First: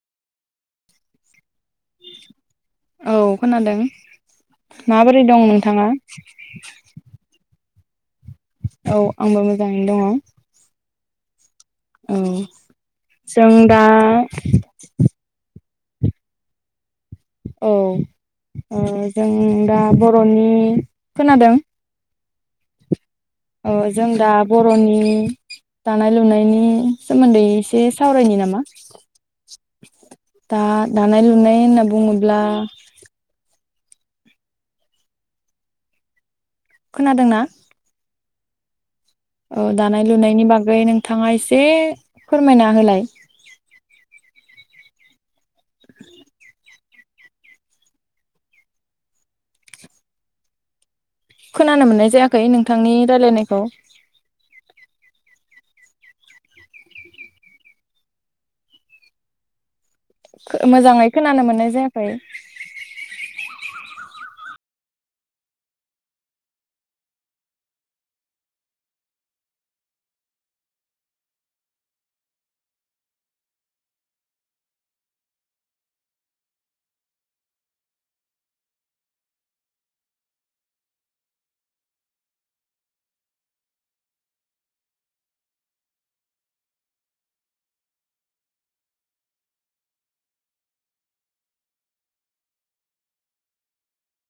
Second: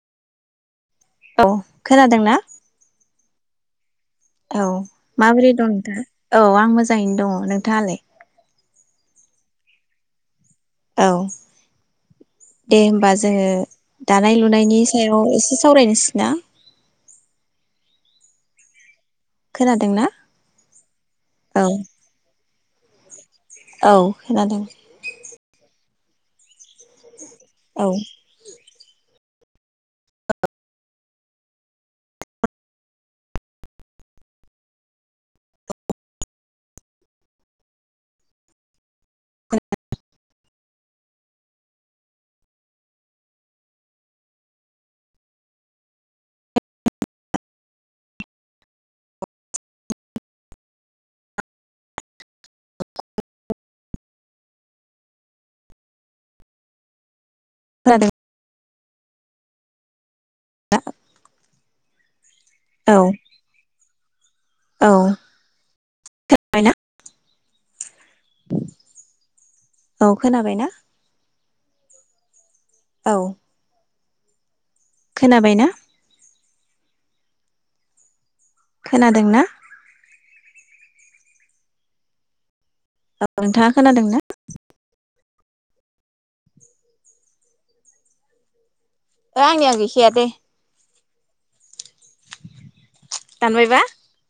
औ खोनादों ना? औ खोनादों। औ माबोरै दं नोंथाङा? औ आं मोजाङैनो दङ' नों- थाङालाय औ आंबो मोजाङैनो दङ'। औ। औ दे होमबा जोङो जों दा दानाय लुनायनि सायाव एसेसो सावरायनोसै ना औ ओ जों दा खोनादोंना? बर'नि खोनादों। औ अ औ जों दा खोनादों बर'नि दानाय लुनायनि सोमोन्दै एसे औ सावरायनि नामा? दा दानाय लुनाय होनना बुङोब्ला खोनादों ना? औ दानाय लुनायनि बागै नोंथाङा एसे फोरमायना होलाय। [unintelligible] खोनानो मोननाय जायाखै नोंथांनि रायलायनायखौ। खोनादों? खो मोजाङै खोनानो मोननाय जायाखै। [inaudible] औ खोनाबाय ना? औ खोनाबाय ना? औ। खोनाबाय ना? खोनादों ना? औ नोंथाङा खोनादों ना? ओ आं‌निया गैखाया दे। दानबायबा?